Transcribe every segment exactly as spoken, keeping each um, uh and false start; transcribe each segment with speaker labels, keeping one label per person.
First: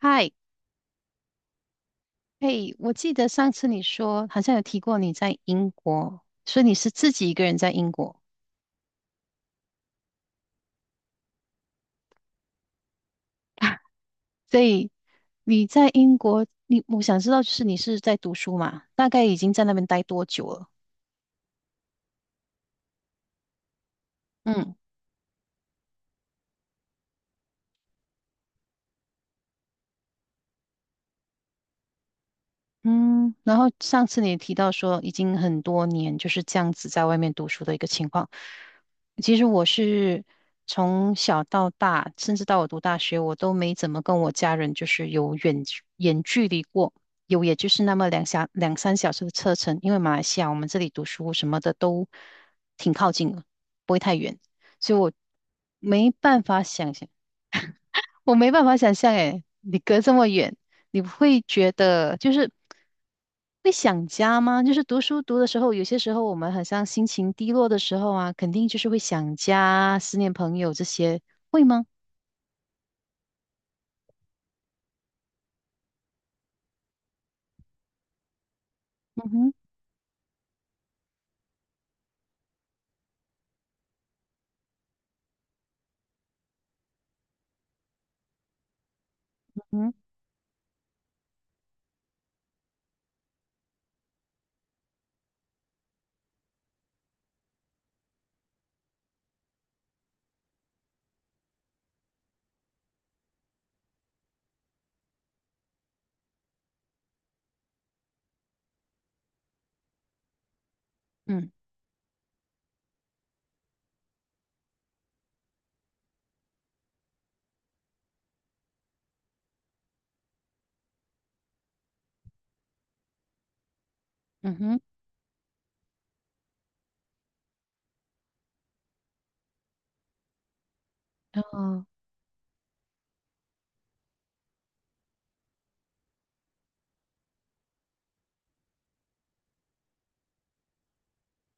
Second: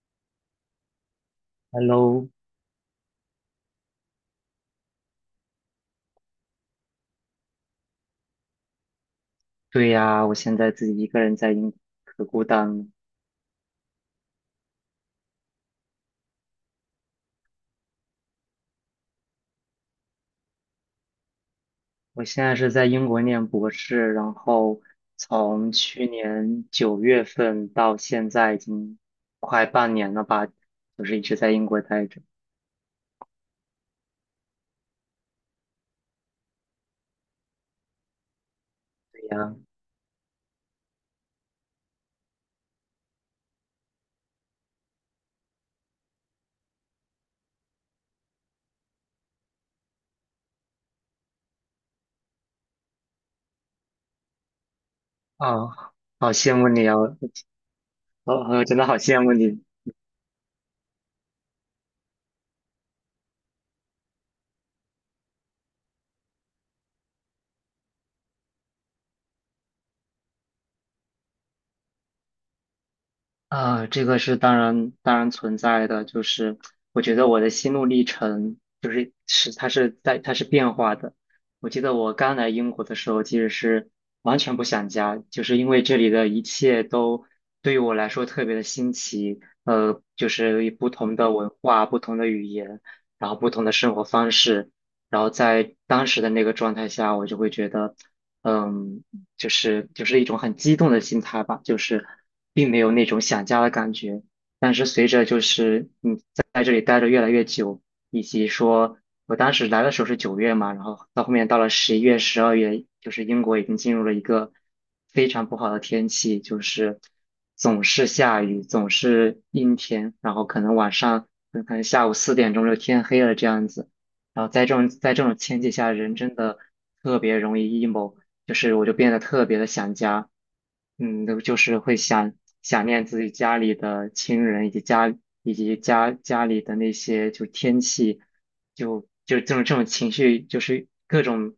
Speaker 1: 嗨，
Speaker 2: Hello，
Speaker 1: 嘿，我记得上次你说好像有提过你在英国，所以你是自己一个人在英国，
Speaker 2: 对呀，我现在自己一个人在英国，可孤单了。
Speaker 1: 所以你在英国，你我想知道就是你是在读书嘛？大概已经在那边待多久了？
Speaker 2: 我现在是在英国念博士，然
Speaker 1: 嗯
Speaker 2: 后从去年九月份到现在已经快半年了吧，就是一直在英国待着。
Speaker 1: 嗯，然后上次你也提到说，已经很多年就是这样子在外面读书的一个情况。
Speaker 2: 对
Speaker 1: 其实
Speaker 2: 呀，
Speaker 1: 我是从小到大，甚至到我读大学，我都没怎么跟我家人就是有远远距离过，有也就是那么两小两三小时的车程，因为马来西亚我们这里读书什么的都挺靠近的，不会太远，所以我
Speaker 2: 啊，
Speaker 1: 没
Speaker 2: 好
Speaker 1: 办
Speaker 2: 羡
Speaker 1: 法
Speaker 2: 慕你
Speaker 1: 想
Speaker 2: 啊，
Speaker 1: 象。
Speaker 2: 我
Speaker 1: 我
Speaker 2: 我
Speaker 1: 没办
Speaker 2: 我
Speaker 1: 法
Speaker 2: 真的
Speaker 1: 想
Speaker 2: 好
Speaker 1: 象，
Speaker 2: 羡慕
Speaker 1: 诶，
Speaker 2: 你。
Speaker 1: 你隔这么远，你不会觉得就是会想家吗？就是读书读的时候，有些时候我们好像心情低落的时候啊，肯定就是会想家、思念朋友这些，会吗？
Speaker 2: 啊，这个是当然当然存在的，就是我觉得我的心路历程就是
Speaker 1: 嗯哼，
Speaker 2: 是它是在它是变化的。我记得我刚来英国的时候，其实是完全不想家，就是因为这里的一切都对于我来说特别的新奇，
Speaker 1: 嗯
Speaker 2: 呃，就是不同的文化、不同的语言，然后不同的生活方式，然后在当时的那个状态下，我就会觉得。嗯，就是就是一种很激动的心态吧，就是并没有那种想家的感觉。但是随着就是你在这里待着越来越久，以及说我当时来的时候是九月嘛，然后到后面
Speaker 1: 嗯
Speaker 2: 到了十一月、十二月，就是英国已经进入了一个非常不好的天气，就是总是下雨，总是阴天，然后可能晚上嗯可能下午四点钟就天黑了这样子。然后
Speaker 1: 嗯
Speaker 2: 在这
Speaker 1: 哼，
Speaker 2: 种在这种天气下，人真的特别容易 emo。就是我就变得特别的想家，嗯，就是
Speaker 1: 哦，
Speaker 2: 会想想念自己家里的亲人，以及家以及家家里的那些就天气，就就这种这种情绪，就是各种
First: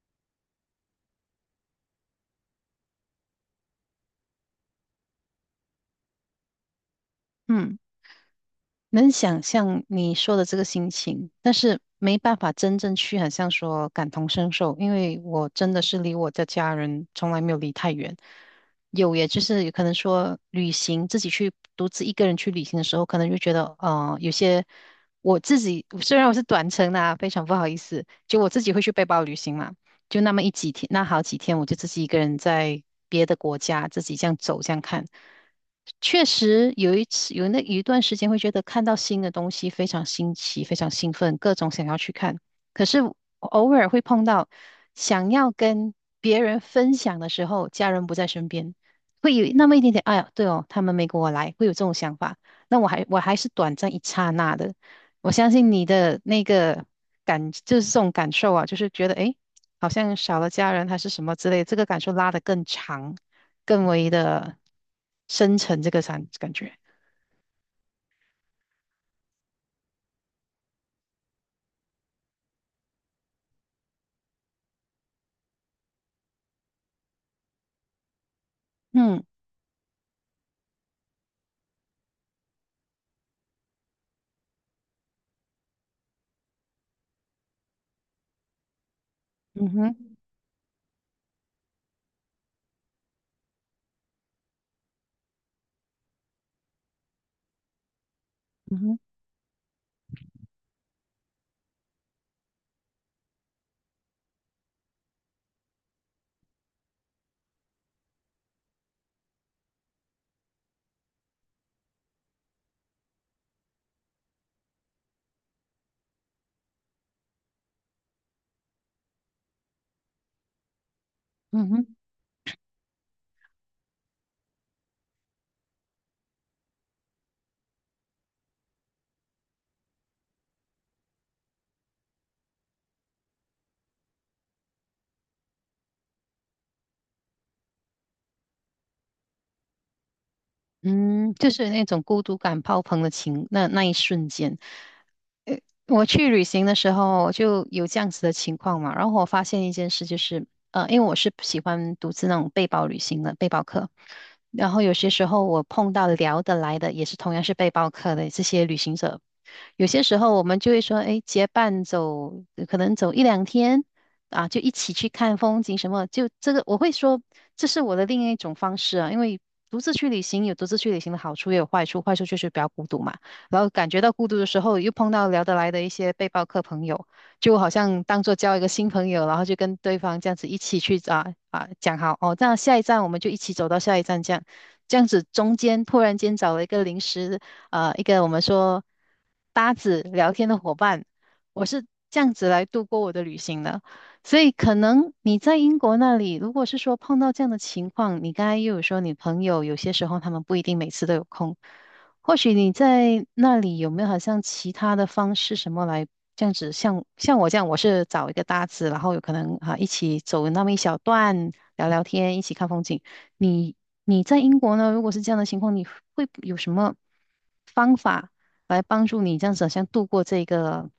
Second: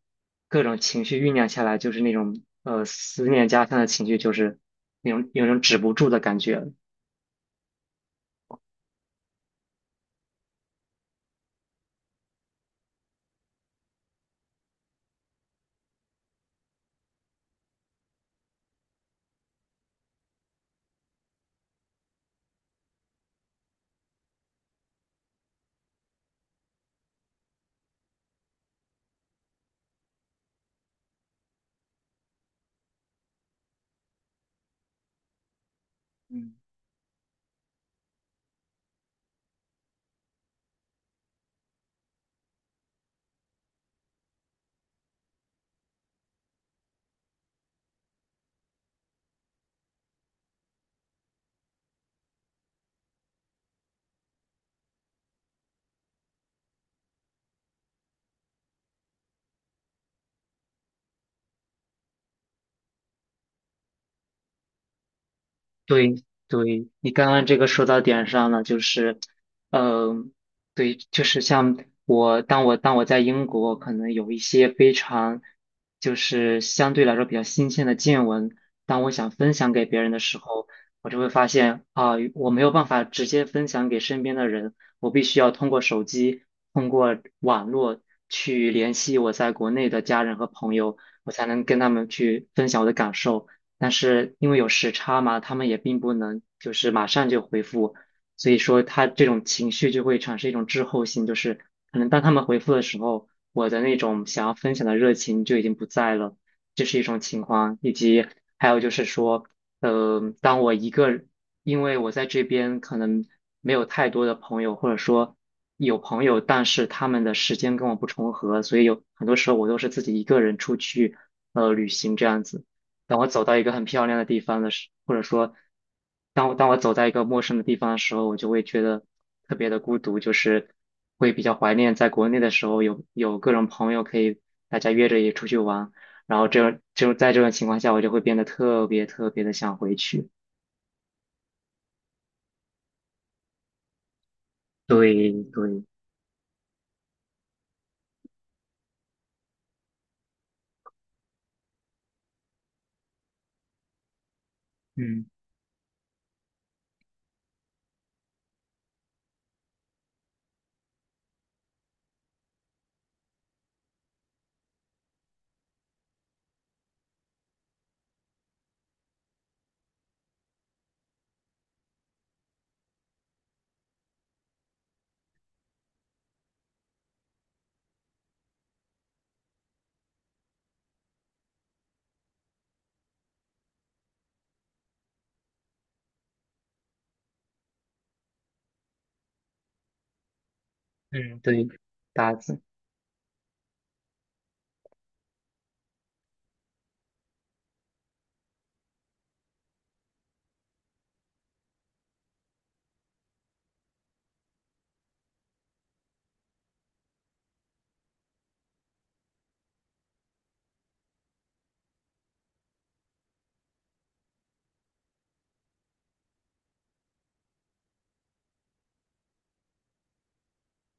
Speaker 2: 各种情绪酝酿下来，就是那种呃思念家乡的情绪，就是那种有种止不住的感觉。
Speaker 1: 嗯。能想象你说的这个心情，但是没办法真正去很像说感同身受，因为我真的是离我的家人从来没有离太远。有，也就是有可能说旅行，自己去独自一个人去旅行的时候，可能就觉得，呃，有些我自己虽然我是短程的啊，非常不好意思，就我自己会去背包旅行嘛，就那么一几天，那好几天，我就自己一个人在别的国家自己这样走这样看。确实有一次有那有一段时间会觉得看到新的东西非常新奇，非常兴奋，各种想要去看。可是偶尔会碰到想要跟别人分享的时候，家人不在身边，会有那么一点点，哎呀，对哦，他们没跟我来，会有这种想法。那我还我还是短暂一刹那的，我相信你的那个感就是这种感受啊，就是觉得诶，好像少了家人还是什么之类，这个感受拉得更长，更为的。深沉这个
Speaker 2: 对
Speaker 1: 感感觉。
Speaker 2: 对，你刚刚这个说到点上了，就是，嗯、对，就是像我，当我当我在英国，可能有一些非常，就是相对来说比较新鲜的见闻，当我
Speaker 1: 嗯
Speaker 2: 想分享给别人的时候，我就会发现啊、我没有办法直接分享给身边的人，我必须要通过手机，通过网络去联系我在
Speaker 1: 嗯
Speaker 2: 国内的
Speaker 1: 哼
Speaker 2: 家人和朋友，我才能跟他们去分享我的感受。但是因为有时差嘛，他们也并不能就是马上就回复，所以
Speaker 1: 嗯
Speaker 2: 说
Speaker 1: 哼
Speaker 2: 他这种情绪就会产生一种滞后性，就是可能当他们回复的时候，我的那种想要分享的热情就已经不在了，这是一种情况，以及还有就是说，呃，当我一个人因为我在这边可能没有太多的朋友，或者说有朋友，但是他们的时间跟我不重合，所以有很多时候我都是自己一个人出去，
Speaker 1: 嗯
Speaker 2: 呃，旅
Speaker 1: 哼
Speaker 2: 行这样子。当我走到一个很漂亮的地方的时，或者说，当我当我走在一个陌生的地方的时候，我就会觉得特别的孤独，就是会比较怀念在国内的时候有有各种朋友可以大家约着也出去玩，然后这种就在这种情况下，我就会变得特别特别的想回去。
Speaker 1: 嗯，就是那种孤独感爆棚的情，那那一瞬间，
Speaker 2: 对对，
Speaker 1: 我去旅行的时候就有这样子的情况嘛。然后我发现一件事，就是呃，因为我是喜欢独自那种背包旅行的背包客，然后有些
Speaker 2: 嗯
Speaker 1: 时候我碰到聊得来的，也是同样是背包客的这些旅行者有些时候我们就会说，哎，结伴走，呃可能走一两天啊，就一起去看风景什么。就这个，我会说这是我的另一种方式啊，因为独自去旅行有独自去旅行的好处，也有坏处。坏处就是比较孤独嘛，然后感觉到孤独的时候，又碰到聊得来的一些背包客朋友，就好像当做交一个新朋友，然后就跟对方这样子一起去啊啊讲好哦，那下一站我们就一起走到下一站这样。这样子中间突然间找了一个临时。呃一个我们说搭子聊天的伙伴，
Speaker 2: 嗯
Speaker 1: 我
Speaker 2: 对，
Speaker 1: 是这样
Speaker 2: 大
Speaker 1: 子
Speaker 2: 子。
Speaker 1: 来度过我的旅行的。所以可能你在英国那里，如果是说碰到这样的情况，你刚才又有说你朋友有些时候他们不一定每次都有空，或许你在那里有没有好像其他的方式什么来这样子，像像我这样，我是找一个搭子，然后有可能啊一起走那么一小段聊聊天，一起看风景。你你在英国呢？如果是这样的情况，你会有什么方法来帮助你这样子，好像度过这个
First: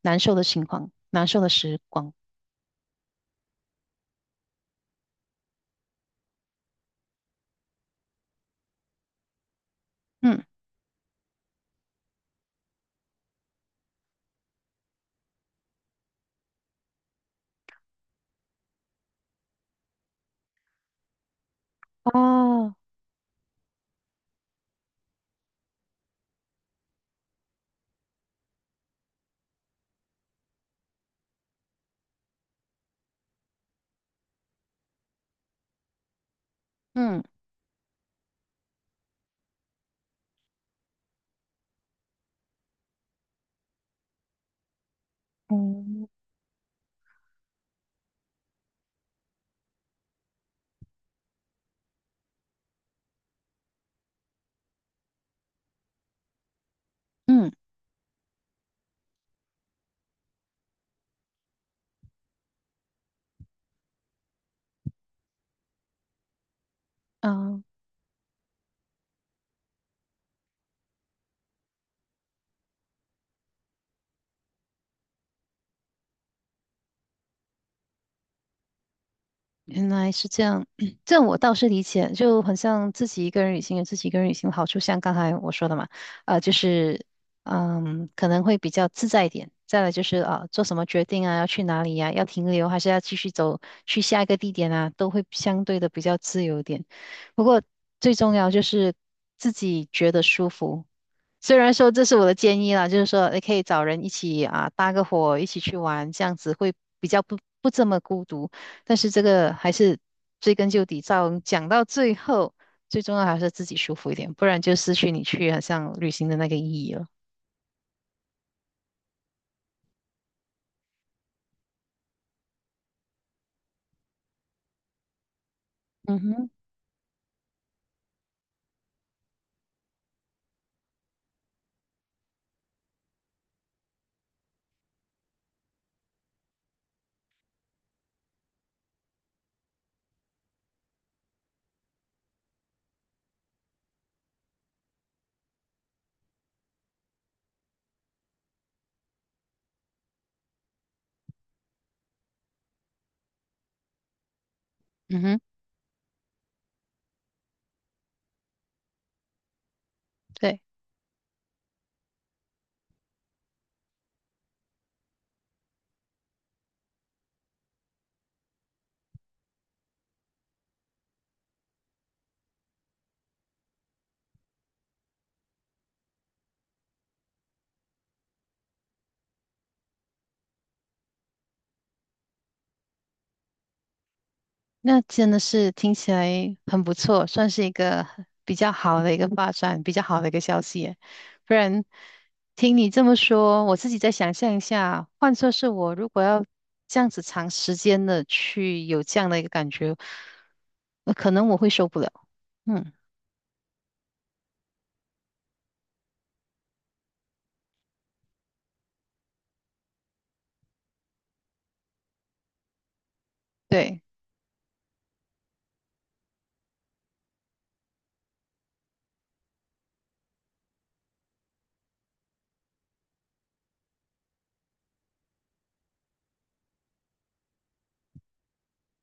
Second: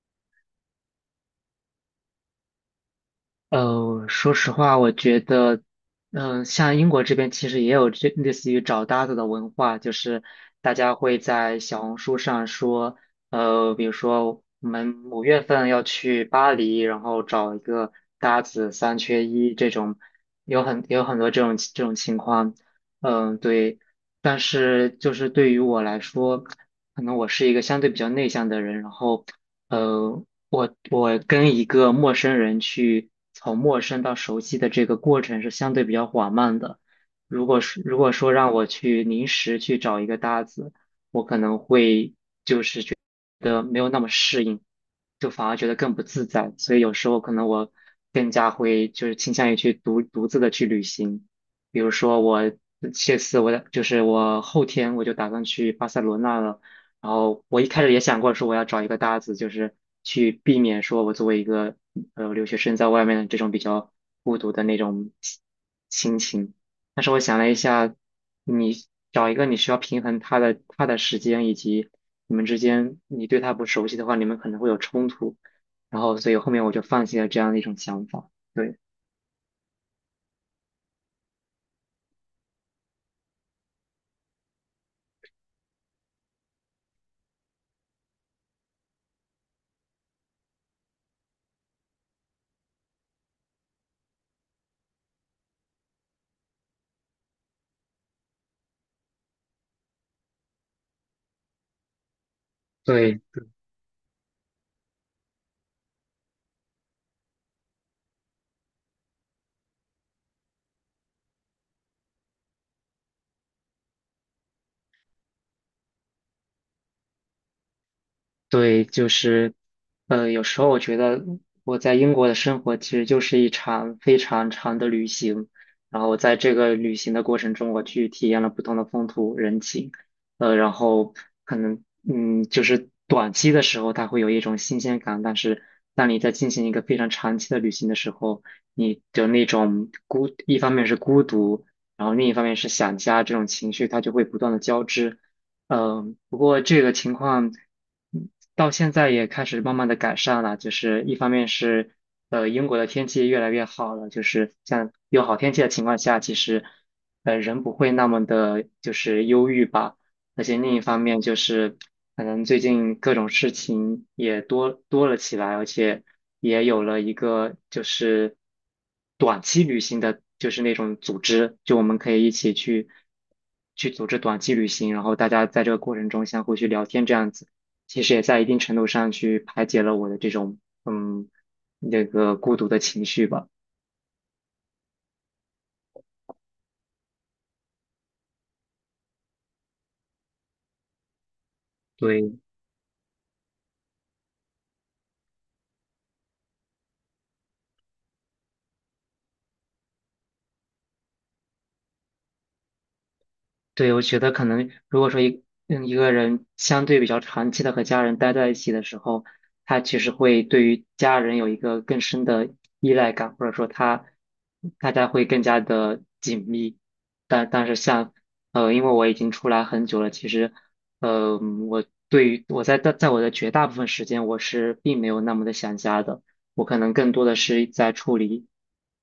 Speaker 1: 难受的情况、难受的时光？
Speaker 2: 呃，说实话，我觉得，嗯、像英国这边其实也有这类似于找搭子的文化，就是
Speaker 1: 嗯
Speaker 2: 大家会在小红书上说，呃，比如说我们五月份要去巴黎，然后找一个搭子三缺一这种，有很有很多这种这种情况，
Speaker 1: 哦，
Speaker 2: 嗯、对。但是就是对于我来说，可能我是一个相对比较内向的人，然后。呃，我我跟一个陌生人去从陌生到熟悉的这个过程是相对比较缓慢的。
Speaker 1: 嗯
Speaker 2: 如果是如果说让我去临时去找一个搭子，我可能会的没有那么适应，就反而觉得更不
Speaker 1: 嗯，
Speaker 2: 自在。所以有时候可能我更加会就是倾向于去独独自的去旅行。比如说我这次我的就是我后天我就打算去巴塞罗那了，然后
Speaker 1: 嗯
Speaker 2: 我一开始也想过说我要找一个搭子，就是去避免说我作为一个呃留学生在外面的这种比较孤独的那种心情。但是我想了一
Speaker 1: 啊，
Speaker 2: 下，你找一个你需要平衡他的他的时间以及你们之间你对他不熟悉的话，你们可能会有冲突，然后所以后面我就放弃了这样的一种想法。对，
Speaker 1: 原来是这样，这样我倒是理解，就很像自己一个人旅行有自己一个人旅行的好处，像刚才我说的嘛，呃，就是嗯，可能会比较自在一点。再来就是啊、呃做什么决定啊，要去哪里呀、要停留还是要继续走去下一个地点啊，都会相对的比较自由一点。不过最重要就是自己觉得舒服，虽然说这是我的建议啦，就是
Speaker 2: 对。
Speaker 1: 说你可以找人一起啊搭个伙，一起去玩，这样子会比较不不这么孤独。但是这个还是追根究底，到讲到最后，最重要还是自己舒服一点，不然就失去你去好像旅行的那个意义了。
Speaker 2: 对，就是，呃，有时候我觉得我在英国的生活其实就是一场非常长的旅行，然后我
Speaker 1: 嗯
Speaker 2: 在
Speaker 1: 哼，
Speaker 2: 这个旅行的过程中，我去体验了不同的风土人情，呃，然后可能，嗯，就是短期的时候它会有一种新鲜感，但是当你在进行一个非常长期的旅行的时候，你的那种孤，一方面是孤独，然后另一方面是想家这种情绪，它就会不断的交织。嗯，不过这个情况嗯到现在也开始慢慢的改善了，就是一方面是呃英国的天气越来越好了，就是像
Speaker 1: 嗯
Speaker 2: 有好
Speaker 1: 哼，
Speaker 2: 天气的情况下，其实呃人不会那么的就是忧郁吧。而且
Speaker 1: 对。
Speaker 2: 另一方面就是，可能最近各种事情也多多了起来，而且也有了一个就是短期旅行的，就是那种组织，就我们可以一起去去组织短期旅行，然后大家在这个过程中相互去聊天，这样子，其实也在一定程度上去排解了我的这种嗯那个孤独的情绪吧。
Speaker 1: 那真的是听起来很不错，算是一个比较好的一个发展，比较好的一个消息耶不然，
Speaker 2: 对。
Speaker 1: 听你这么说，我自己再想象一下，换作是我，如果要这样子长时间的去有这样的一个感觉，呃可能我会受不了。嗯，
Speaker 2: 对，我觉得可能如果说一嗯一个人相对比较长期的和家人待在一起的时候，他其实会对于家人有一个更深的依赖感，或者说
Speaker 1: 对，
Speaker 2: 他大家会更加的紧密。但但是像呃，因为我已经出来很久了，其实呃，我对于我在在在我的绝大部分时间，我是并没有那么的想家的，我可能更多的是在处理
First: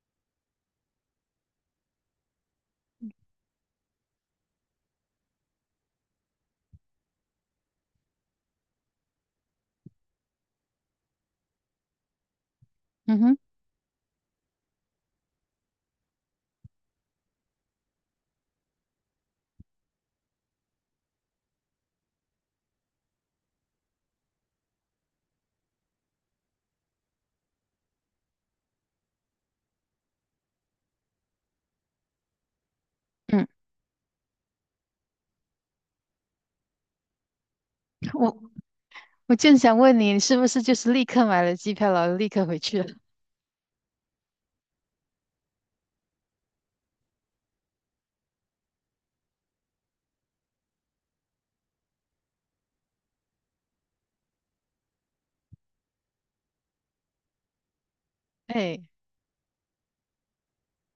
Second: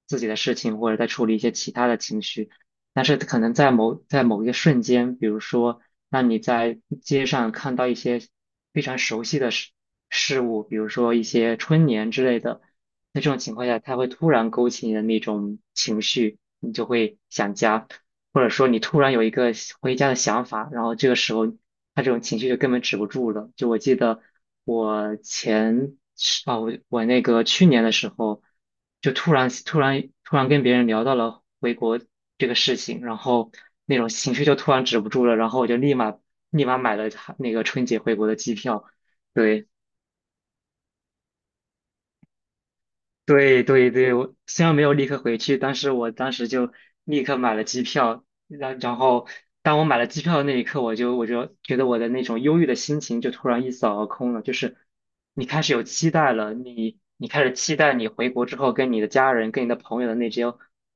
Speaker 2: 自己的事情，或者在处理一些其他的情绪。但是可能在某在某一个瞬间，比如说，让你在街上看到一些非常熟悉的事事物，比如说一些春联之类的，
Speaker 1: 嗯
Speaker 2: 在这
Speaker 1: 哼，
Speaker 2: 种情况下，它会突然勾起你的那种情绪，你就会想家。或者说你突然有一个想回家的想法，然后这个时候他这种情绪就根本止不住了。就我记得，我前啊，哦我我那个去年的时候，就突然突然突然跟别人聊到了回国这个事情，然
Speaker 1: 嗯，
Speaker 2: 后那种情绪就突然止不住了，然后我就立马立马买了他那个春节回国的
Speaker 1: 我
Speaker 2: 机票。
Speaker 1: 我正
Speaker 2: 对，
Speaker 1: 想问你，你是不是就是立刻买了机票，然后立刻回去了？
Speaker 2: 对对对，我虽然没有立刻回去，但是我当时就立刻买了机票，然然后当我买了机票的那一刻，我就我就觉得我的那种忧郁的心情就突然一扫而空了，就是你开始有期待了，你你开始期待你回国之后
Speaker 1: 哎，
Speaker 2: 跟你的家人、跟你的朋友的那些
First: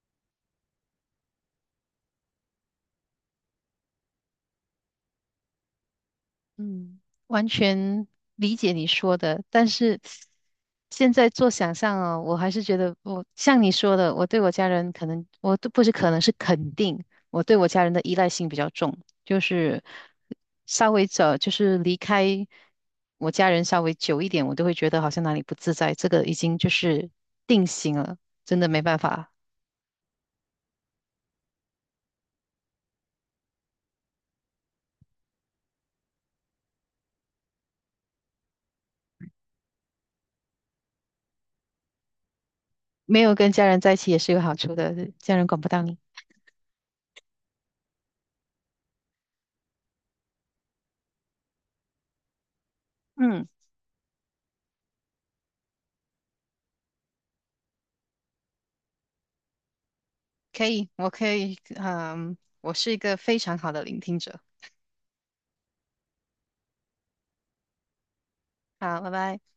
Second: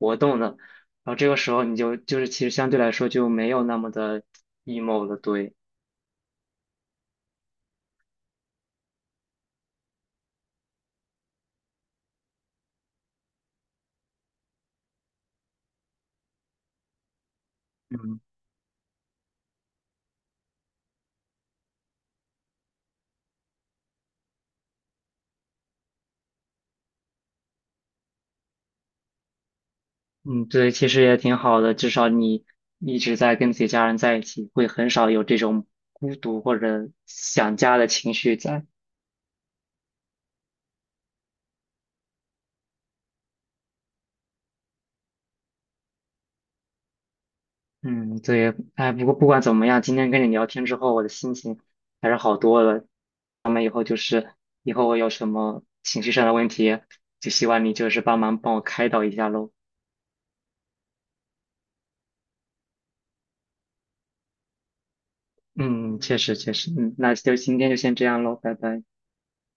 Speaker 2: 活动了，然后这个时候你就就是其实相对来说就没有那么的 emo 了，对，
Speaker 1: 嗯，完全理解你说的，但是现在做想象哦，我还是觉得我像你说的，我对我家人可能我都不是可能是肯定，我对我家人的依
Speaker 2: 嗯。
Speaker 1: 赖性比较重，就是稍微走，就是离开我家人稍微久一点，我都会觉得好像哪里不自在，这个已经就是定型了，真的没办法，
Speaker 2: 嗯，对，其实也挺好的，至少你一直在跟自己家人在一起，会很少有这种孤独或者想家的情绪在。
Speaker 1: 没有跟家人在一起也是有好处的，家人管不到你。
Speaker 2: 嗯，对，哎，不过不管怎么样，今天跟你聊天之后，我的心情还是好多了。
Speaker 1: 嗯。
Speaker 2: 咱们以后就是以后我有什么情绪上的问题，就希望你就是帮忙帮我开导一下喽。
Speaker 1: 可以，我可以，嗯，我是一个非常好的聆听者。
Speaker 2: 嗯，确实确实，嗯，那就今天就先这样喽，拜拜。
Speaker 1: 好，拜拜。